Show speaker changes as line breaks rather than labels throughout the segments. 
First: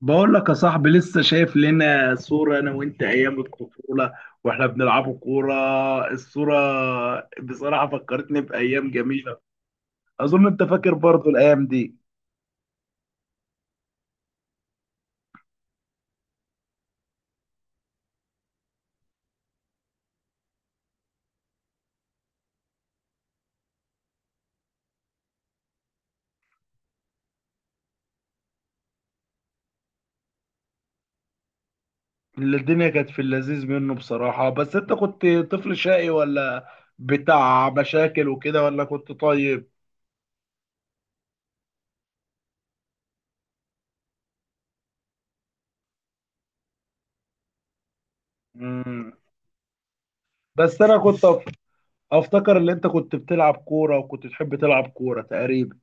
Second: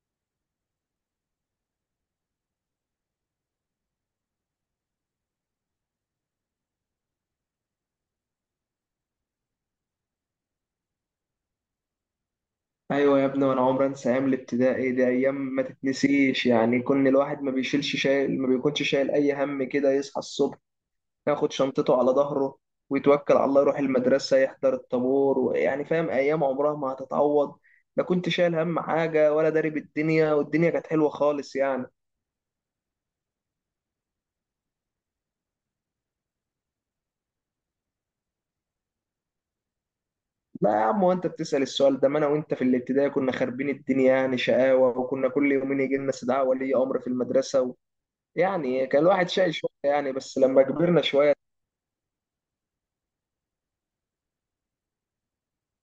بقول لك يا صاحبي، لسه شايف لنا صورة أنا وأنت أيام الطفولة وإحنا بنلعبوا كورة. الصورة بصراحة فكرتني بأيام جميلة. أظن أنت فاكر برضو الأيام دي.
ايوه يا ابني، وانا عمري انسى ايام الابتدائي دي. ايام ما تتنسيش يعني. كون الواحد ما بيشيلش شايل، ما بيكونش شايل اي هم كده. يصحى الصبح ياخد شنطته على ظهره ويتوكل على الله، يروح المدرسه يحضر الطابور، ويعني فاهم، ايام عمرها ما هتتعوض. لا كنت شايل هم حاجه ولا داري بالدنيا، والدنيا كانت حلوه خالص يعني.
اللي الدنيا كانت في اللذيذ منه بصراحة. بس أنت كنت طفل شقي ولا بتاع مشاكل وكده، ولا كنت طيب؟
لا يا عم، وانت بتسأل السؤال ده؟ ما انا وانت في الابتدائي كنا خاربين الدنيا يعني. شقاوه، وكنا كل يومين يجي لنا استدعاء ولي امر في المدرسه و... يعني كان
مم.
الواحد شايل شويه يعني، بس لما
بس أنا
كبرنا
كنت
شويه.
أفتكر إن أنت كنت بتلعب كورة وكنت تحب تلعب كورة تقريبا.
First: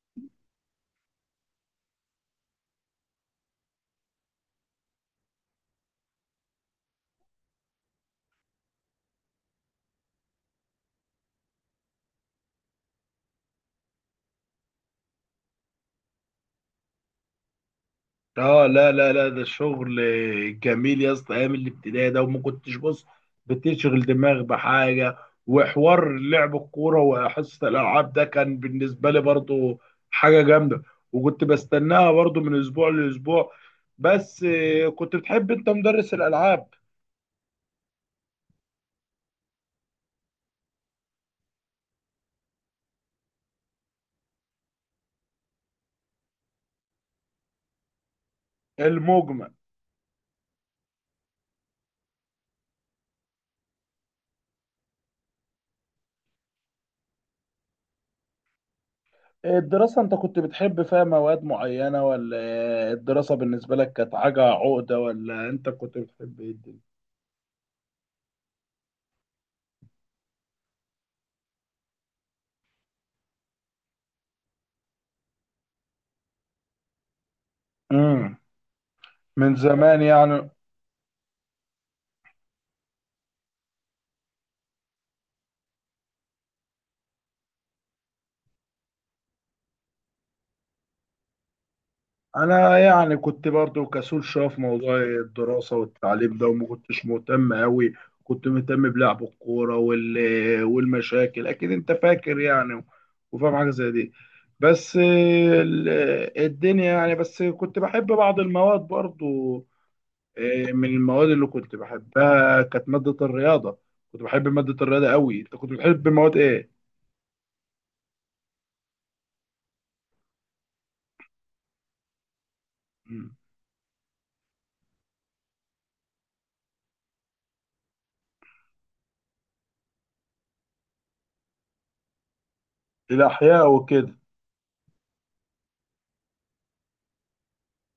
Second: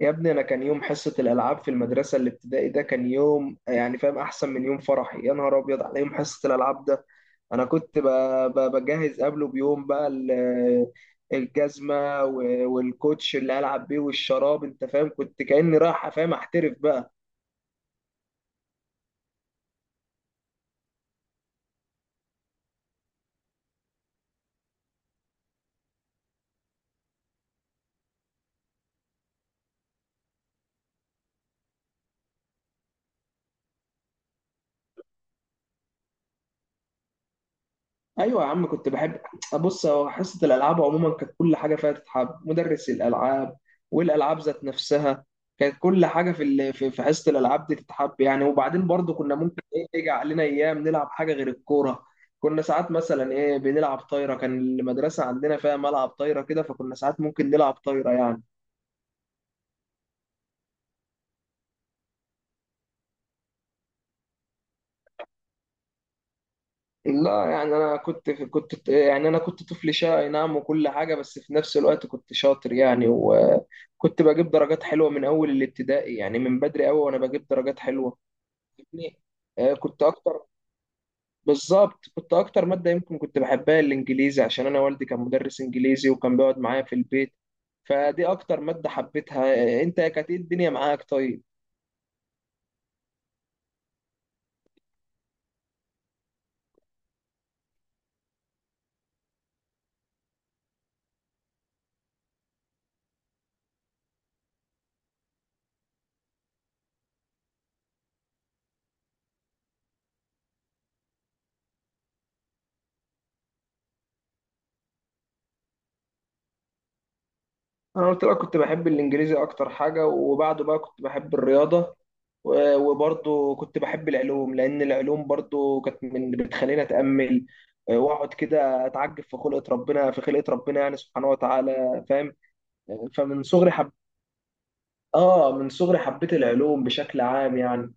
يا ابني انا كان يوم حصه الالعاب في المدرسه الابتدائي ده، كان يوم يعني فاهم؟ احسن من يوم فرحي. يا نهار ابيض على يوم حصه الالعاب ده. انا بجهز قبله بيوم بقى الجزمه والكوتش اللي العب بيه والشراب. انت فاهم؟ كنت كاني رايح، فاهم، احترف بقى.
اه، لا لا لا، ده شغل جميل يا اسطى، ايام الابتدائي ده. وما كنتش بتشغل دماغ بحاجه. وحوار لعب الكوره وحصه الالعاب ده كان بالنسبه لي برضو حاجه جامده. وكنت بستناها برضو من اسبوع لاسبوع. بس كنت بتحب انت مدرس الالعاب؟
ايوه يا عم كنت بحب. ابص، هو حصه الالعاب عموما كانت كل حاجه فيها تتحب. مدرس الالعاب والالعاب ذات نفسها، كانت كل حاجه في في حصه الالعاب دي تتحب يعني. وبعدين برضو كنا
المجمل،
ممكن ايه، يجي علينا ايام نلعب حاجه غير الكوره. كنا ساعات مثلا ايه، بنلعب طايره. كان المدرسه عندنا فيها ملعب طايره كده، فكنا ساعات ممكن نلعب طايره يعني.
الدراسه انت كنت بتحب فيها مواد معينه؟ ولا الدراسه بالنسبه لك كانت حاجه عقده؟ ولا انت كنت بتحب ايه الدنيا؟
لا يعني، انا كنت يعني، انا كنت طفل شقي نعم وكل حاجه. بس في نفس الوقت كنت شاطر يعني، وكنت بجيب درجات حلوه من اول الابتدائي يعني، من بدري قوي وانا بجيب درجات حلوه
امم
يعني.
من
آه،
زمان
كنت اكتر،
يعني.
بالظبط كنت اكتر ماده يمكن كنت بحبها الانجليزي، عشان انا والدي كان مدرس انجليزي وكان بيقعد معايا في البيت. فدي اكتر ماده حبيتها. آه، انت كانت ايه الدنيا معاك طيب؟
انا يعني كنت برضو كسول شويه في موضوع الدراسه والتعليم ده، وما كنتش مهتم قوي. كنت مهتم بلعب الكوره والمشاكل، اكيد انت فاكر يعني وفاهم حاجه زي دي. بس ال- الدنيا يعني. بس كنت بحب بعض المواد برضو. إيه، من المواد اللي كنت بحبها كانت ماده الرياضه. كنت بحب ماده الرياضه قوي. انت كنت بتحب مواد ايه؟
انا قلت بقى كنت بحب الانجليزي اكتر حاجه، وبعده بقى كنت بحب الرياضه.
مم.
وبرضه كنت بحب العلوم، لان العلوم برضه كانت من بتخليني اتامل. آه، واقعد كده اتعجب في خلقه ربنا، في خلقه ربنا يعني سبحانه وتعالى، فاهم؟ فمن
الاحياء
صغري حب،
وكده.
اه من صغري حبيت العلوم بشكل عام يعني.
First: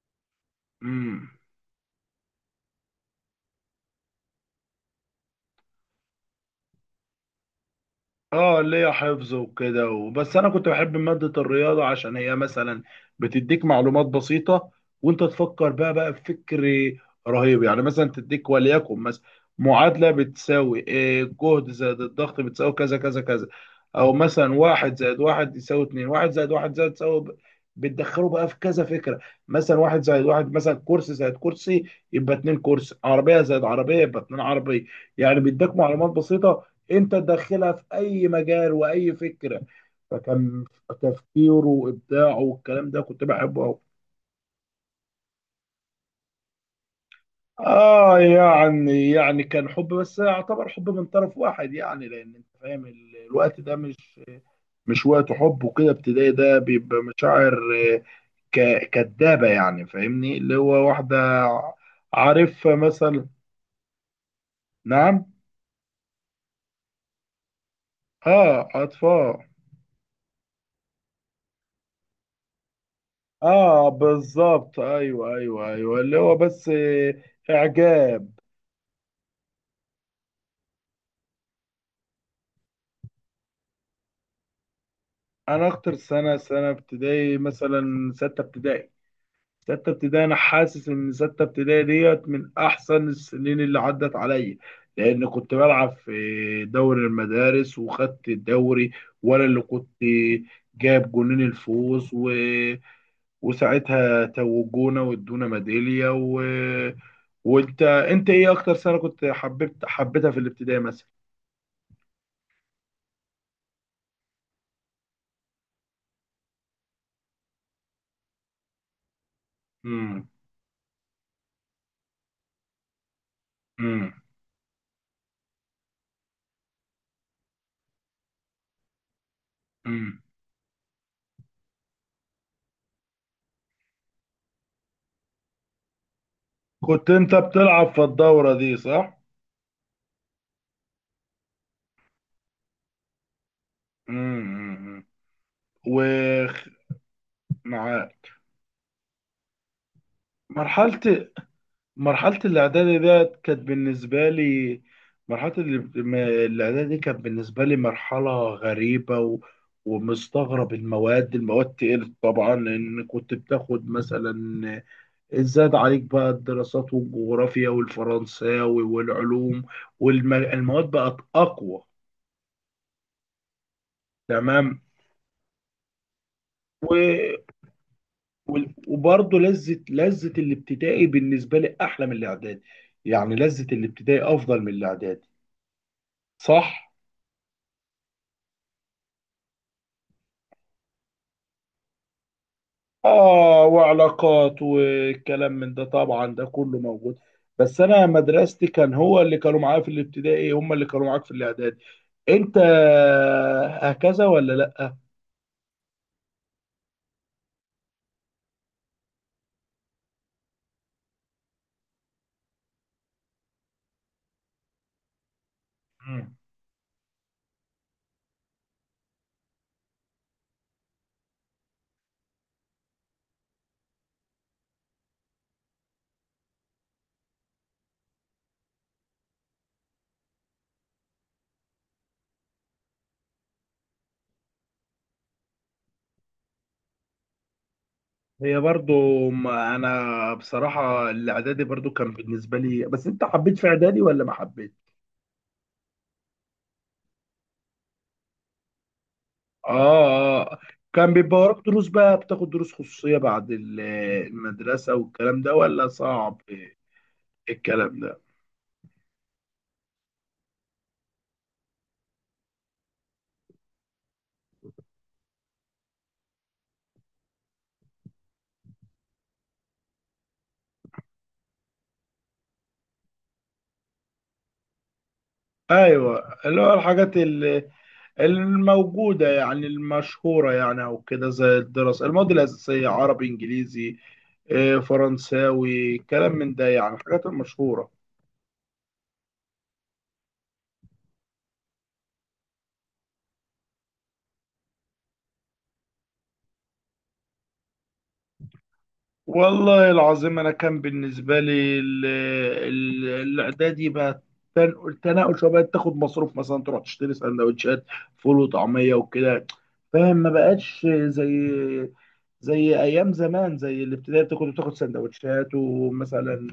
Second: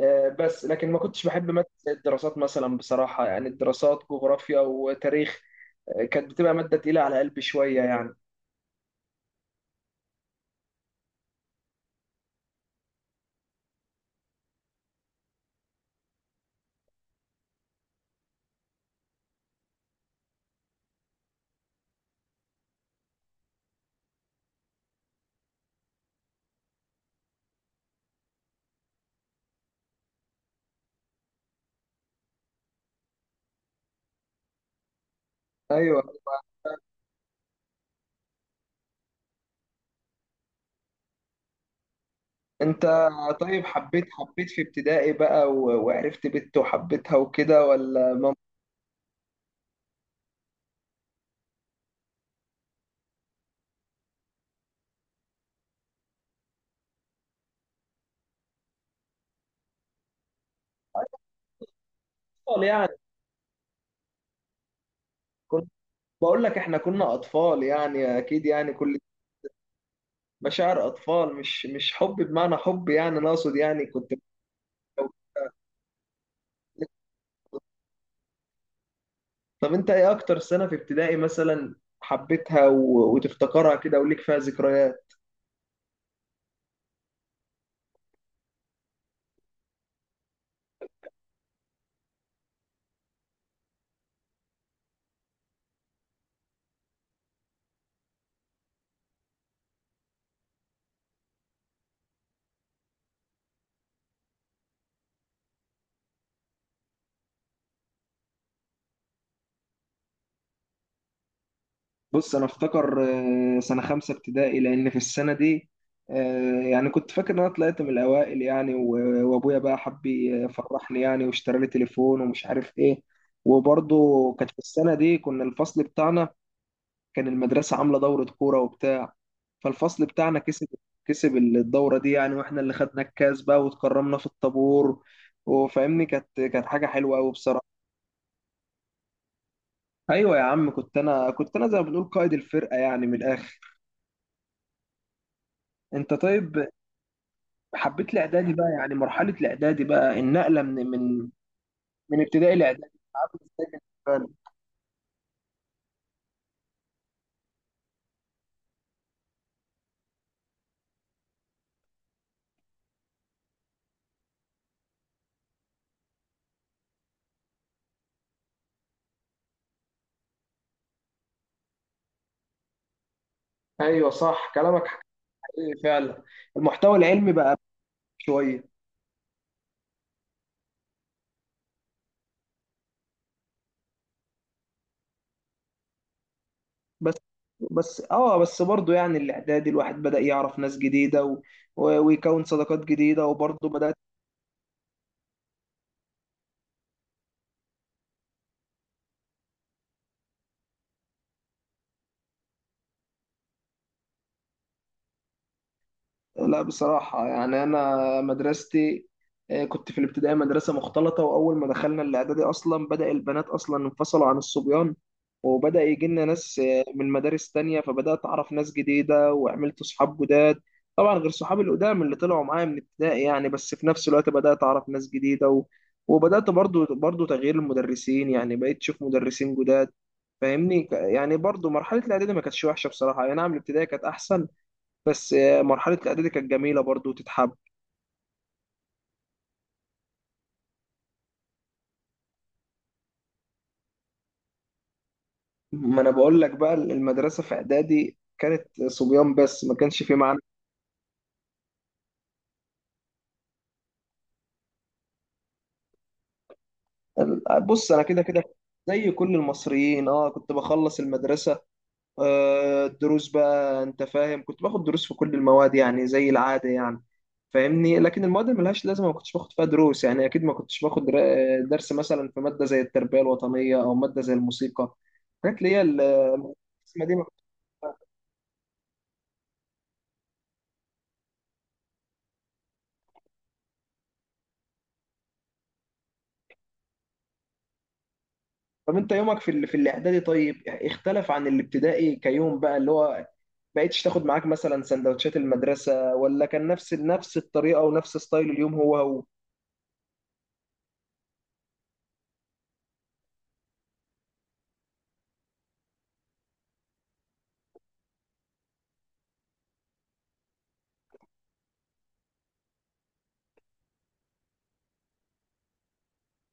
آه، بس لكن ما كنتش
مم.
بحب ماده زي الدراسات مثلا بصراحه يعني، الدراسات جغرافيا وتاريخ. آه، كانت بتبقى ماده تقيله على قلبي شويه يعني.
اه، ليا حفظ وكده. بس انا كنت بحب مادة الرياضة عشان هي مثلا بتديك معلومات بسيطة، وانت تفكر بقى بفكر رهيب يعني. مثلا تديك وليكن مثلا معادلة بتساوي إيه، جهد زائد الضغط بتساوي كذا كذا كذا. او مثلا واحد زائد واحد يساوي اتنين. واحد زائد واحد زائد تساوي ب- بتدخله بقى في كذا فكرة. مثلا واحد زائد واحد، مثلا كرسي زائد كرسي، يبقى اتنين كرسي. عربية زائد عربية يبقى اتنين عربية. يعني بيديك
ايوه.
معلومات بسيطة انت تدخلها في اي مجال واي فكره. فكان تفكيره وابداعه
انت
والكلام ده كنت بحبه
طيب،
قوي.
حبيت في ابتدائي بقى وعرفت بنت وحبيتها وكده ولا؟
اه يعني، يعني كان حب بس يعتبر حب من طرف واحد يعني. لان انت فاهم الوقت ده مش وقت حب وكده. ابتدائي ده بيبقى مشاعر آه، كدابه يعني. فاهمني اللي هو واحده
اطفال
عارفها
يعني.
مثلا. نعم.
كنت، بقول لك احنا كنا اطفال يعني، اكيد
اه،
يعني كل
اطفال.
مشاعر اطفال، مش حب بمعنى حب يعني. انا اقصد يعني
اه،
كنت.
بالظبط، ايوه ايوه ايوه. اللي هو بس آه، اعجاب.
طب انت ايه اكتر سنة في ابتدائي مثلا حبيتها و... وتفتكرها كده وليك فيها ذكريات؟
انا اكتر سنه ابتدائي مثلا سته ابتدائي انا حاسس ان سته ابتدائي ديت من احسن السنين اللي عدت عليا. لان كنت بلعب في دوري المدارس وخدت الدوري. وانا اللي كنت جاب جونين الفوز، و... وساعتها توجونا وادونا ميداليه. و... وانت، انت ايه اكتر سنه كنت حبيتها في الابتدائي مثلا؟
بص انا افتكر، آه، سنه خمسه ابتدائي، لان في السنه دي، آه، يعني كنت فاكر ان انا طلعت من الاوائل يعني، وابويا بقى حب
امم.
يفرحني يعني، واشترى لي تليفون ومش عارف ايه.
امم.
وبرضه كانت في السنه دي كنا الفصل بتاعنا، كان المدرسه عامله دوره كوره وبتاع، فالفصل
امم.
بتاعنا كسب، كسب الدوره دي يعني، واحنا اللي خدنا الكاس بقى واتكرمنا في الطابور، وفاهمني كانت حاجه
كنت
حلوه قوي
انت
بصراحه.
بتلعب في الدوره دي صح؟
ايوه يا عم كنت، انا كنت زي ما بنقول قائد الفرقه يعني من الاخر.
امم.
انت
ومع
طيب، حبيت الاعدادي بقى يعني؟ مرحله الاعدادي بقى، النقله من
مرحلة
من
مرحلة
ابتدائي
الإعدادي
لاعدادي عامل
ديت كانت
ازاي بالنسبه
بالنسبة لي
لك؟
مرحلة الإعدادي دي كانت بالنسبة لي مرحلة غريبة و... ومستغرب. المواد تقلت طبعا، لأن كنت بتاخد مثلا، زاد عليك بقى الدراسات والجغرافيا والفرنساوي والعلوم، والمواد بقت أقوى.
ايوه صح
تمام.
كلامك، حقيقي فعلا. المحتوى العلمي بقى شويه.
وبرضه لذه الابتدائي بالنسبه لي احلى من الاعدادي. يعني لذه الابتدائي افضل من الاعدادي صح.
بس، بس اه، بس برضه يعني الاعدادي الواحد بدأ يعرف ناس جديده و... ويكون صداقات جديده،
اه،
وبرضه بدأت.
وعلاقات والكلام من ده طبعا ده كله موجود. بس انا مدرستي كان هو اللي كانوا معايا في الابتدائي، هم اللي كانوا معاك في الاعدادي انت، هكذا ولا لا؟
لا بصراحة يعني أنا مدرستي، آه، كنت في الابتدائي مدرسة مختلطة، وأول ما دخلنا الإعدادي أصلا بدأ البنات أصلا انفصلوا عن الصبيان، وبدأ يجي لنا
مم.
ناس آه، من مدارس تانية، فبدأت أعرف ناس جديدة وعملت صحاب جداد. طبعا غير صحابي القدام اللي طلعوا معايا من ابتدائي يعني، بس في نفس الوقت بدأت أعرف ناس جديدة و... وبدأت برضو تغيير المدرسين يعني، بقيت أشوف مدرسين جداد. فاهمني يعني برضو مرحلة الإعدادي ما كانتش وحشة بصراحة يعني، نعم الابتدائي كانت أحسن، بس آه، مرحلة الإعدادي كانت جميلة برضو تتحب.
هي برضو، ما انا بصراحه الاعدادي برضو كان بالنسبه لي. بس انت حبيت في اعدادي ولا ما حبيت؟
ما أنا بقول لك بقى، المدرسة في إعدادي كانت صبيان بس، ما كانش في معنى.
اه اه. كان بيبقى وراك دروس بقى، بتاخد دروس خصوصية بعد المدرسة والكلام ده؟ ولا صعب
بص
الكلام
أنا
ده؟
كده كده زي كل المصريين، اه كنت بخلص المدرسة. آه، الدروس بقى، أنت فاهم كنت باخد دروس في كل المواد يعني زي العادة يعني. فاهمني، لكن المواد اللي ملهاش لازمة ما كنتش باخد فيها دروس يعني. أكيد ما كنتش باخد درس مثلا في مادة زي التربية الوطنية أو مادة زي الموسيقى، حاجات اللي هي
ايوه، اللي هو
القسمة دي
الحاجات
ما كنتش.
الموجودة يعني، المشهورة يعني. او كده زي الدراسة، المواد الأساسية، عربي، انجليزي، آه، فرنساوي، كلام من ده يعني الحاجات المشهورة.
طب انت يومك في في الاعدادي طيب، اختلف عن الابتدائي كيوم بقى؟ اللي هو بقيتش تاخد معاك مثلا سندوتشات المدرسة، ولا كان نفس الطريقة ونفس ستايل اليوم هو هو؟
والله العظيم انا كان بالنسبه لي الاعدادي بقى، تنقل شويه. بقت تاخد مصروف مثلا، تروح تشتري سندوتشات فول وطعميه وكده. فاهم، ما بقتش زي ايام زمان. زي الابتدائي بتاخد سندوتشات. ومثلا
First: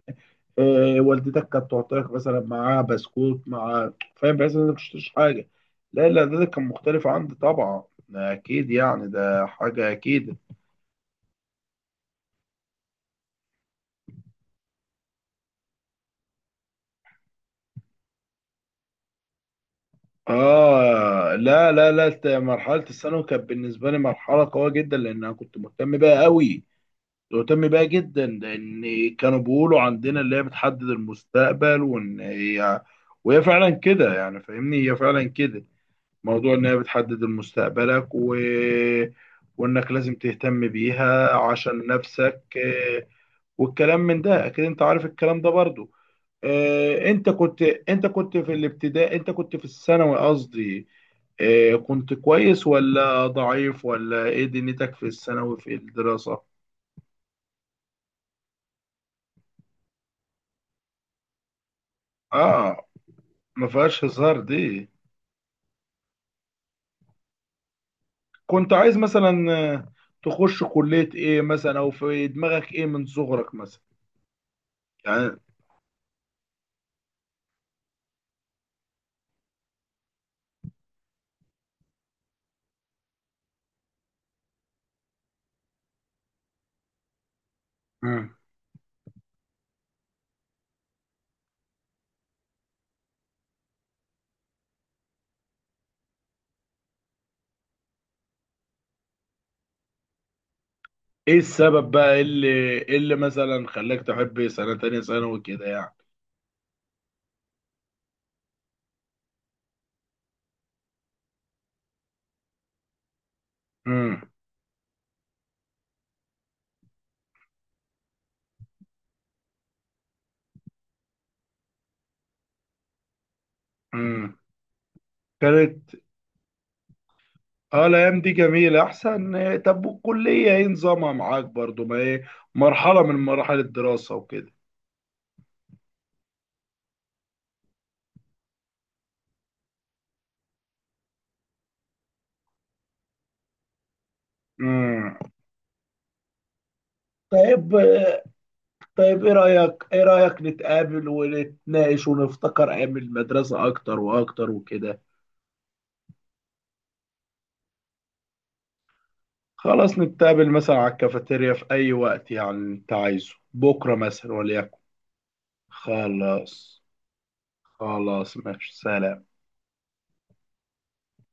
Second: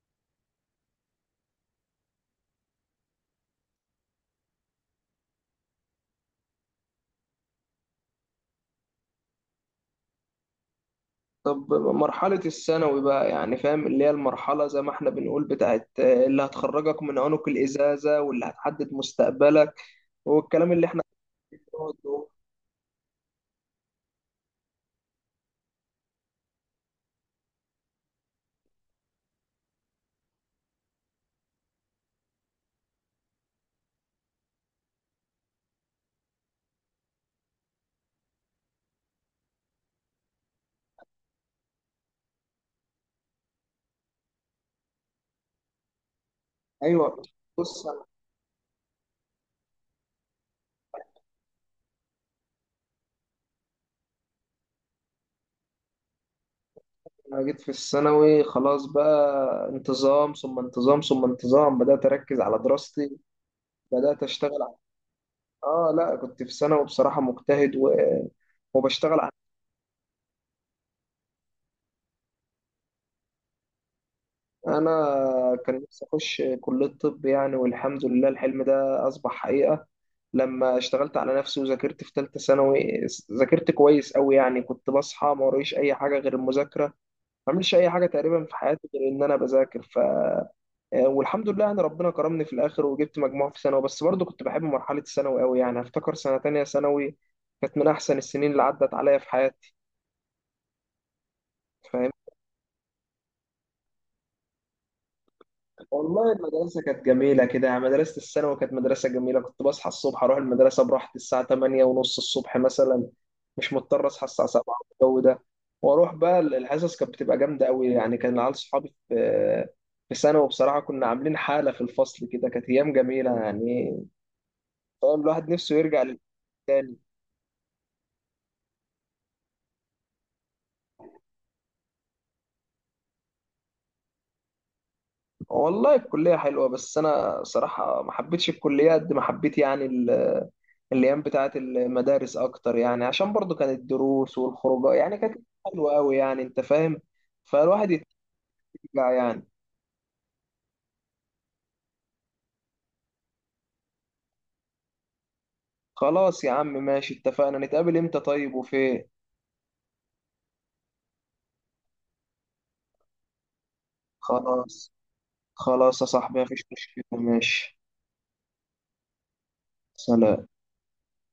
آه، والدتك كانت تعطيك مثلا معاها بسكوت، مع فاهم بحيث انك مش حاجه. لا لا، ده كان مختلف عندي طبعا. اكيد يعني ده حاجه اكيد.
طب مرحلة الثانوي بقى يعني، فاهم اللي هي المرحلة زي ما احنا بنقول بتاعت آه، اللي هتخرجك من عنق الإزازة واللي هتحدد مستقبلك، والكلام اللي احنا
اه، لا لا
بنقعد
لا،
نقول.
مرحله الثانوي كانت بالنسبه لي مرحله قويه جدا، لان انا كنت مهتم بيها قوي. كنت مهتم بيها جدا، لان كانوا بيقولوا عندنا اللي هي بتحدد المستقبل. وان هي، وهي فعلا كده يعني. فاهمني هي فعلا كده، موضوع ان هي بتحدد مستقبلك، و... وانك لازم تهتم بيها عشان نفسك. آه، والكلام من ده، اكيد انت عارف الكلام ده برضو. آه،
ايوه. بص
انت كنت في الابتدائي انت كنت في الثانوي قصدي. آه، كنت كويس ولا ضعيف ولا ايه دنيتك في الثانوي في الدراسة؟
انا جيت في الثانوي خلاص بقى، انتظام ثم انتظام ثم انتظام، بدأت اركز على
اه،
دراستي،
ما فيهاش
بدأت
هزار
اشتغل.
دي.
اه لا، كنت في ثانوي بصراحة مجتهد و...
كنت عايز
وبشتغل على،
مثلا آه، تخش كلية ايه مثلا، او في دماغك ايه من صغرك مثلا
انا
يعني؟
كان نفسي اخش كلية طب يعني. والحمد لله الحلم ده اصبح حقيقة لما اشتغلت على نفسي وذاكرت في ثالثة ثانوي. ذاكرت كويس قوي يعني، كنت بصحى ما وريش اي حاجة غير المذاكرة، ما بعملش اي حاجة
مم.
تقريبا في حياتي غير ان انا بذاكر. ف آه، والحمد لله يعني ربنا كرمني في الاخر وجبت مجموع في ثانوي. بس برضه كنت بحب مرحلة الثانوي قوي يعني، افتكر سنة تانية ثانوي كانت من احسن السنين اللي عدت عليا في حياتي.
ايه السبب
فاهم؟
بقى اللي مثلا خلاك تحب سنة تانية ثانوي كده يعني؟
والله المدرسة كانت جميلة كده يعني، مدرسة الثانوي كانت مدرسة جميلة، كنت بصحى الصبح أروح المدرسة براحتي الساعة 8 ونص الصبح مثلا، مش مضطر
امم.
أصحى الساعة 7 والجو ده. وأروح بقى الحصص كانت بتبقى جامدة أوي يعني، كان العيال صحابي في، في ثانوي بصراحة كنا عاملين حالة في الفصل كده، كانت أيام جميلة يعني.
امم.
فاهم الواحد نفسه
كانت،
يرجع للتاني.
اه الايام دي جميله احسن. آه، طب والكليه ايه نظامها معاك برضو؟ ما ايه، مرحله من مراحل الدراسه وكده.
والله الكلية حلوة، بس أنا صراحة ما حبيتش الكلية قد ما حبيت يعني الأيام بتاعة المدارس أكتر يعني، عشان برضو كانت الدروس والخروجات
امم.
يعني كانت حلوة أوي يعني، أنت فاهم؟
طيب.
فالواحد يترجع
طيب
يعني.
ايه رايك نتقابل ونتناقش ونفتكر ايام المدرسه اكتر واكتر وكده؟
خلاص يا عم ماشي، اتفقنا نتقابل إمتى طيب وفين؟
خلاص نتقابل مثلا على الكافيتيريا في اي وقت، يعني انت عايزه بكره مثلا وليكن.
خلاص، خلاص يا صاحبي مفيش
خلاص.
مشكلة، ماشي.
خلاص ماشي، سلام.
سلام.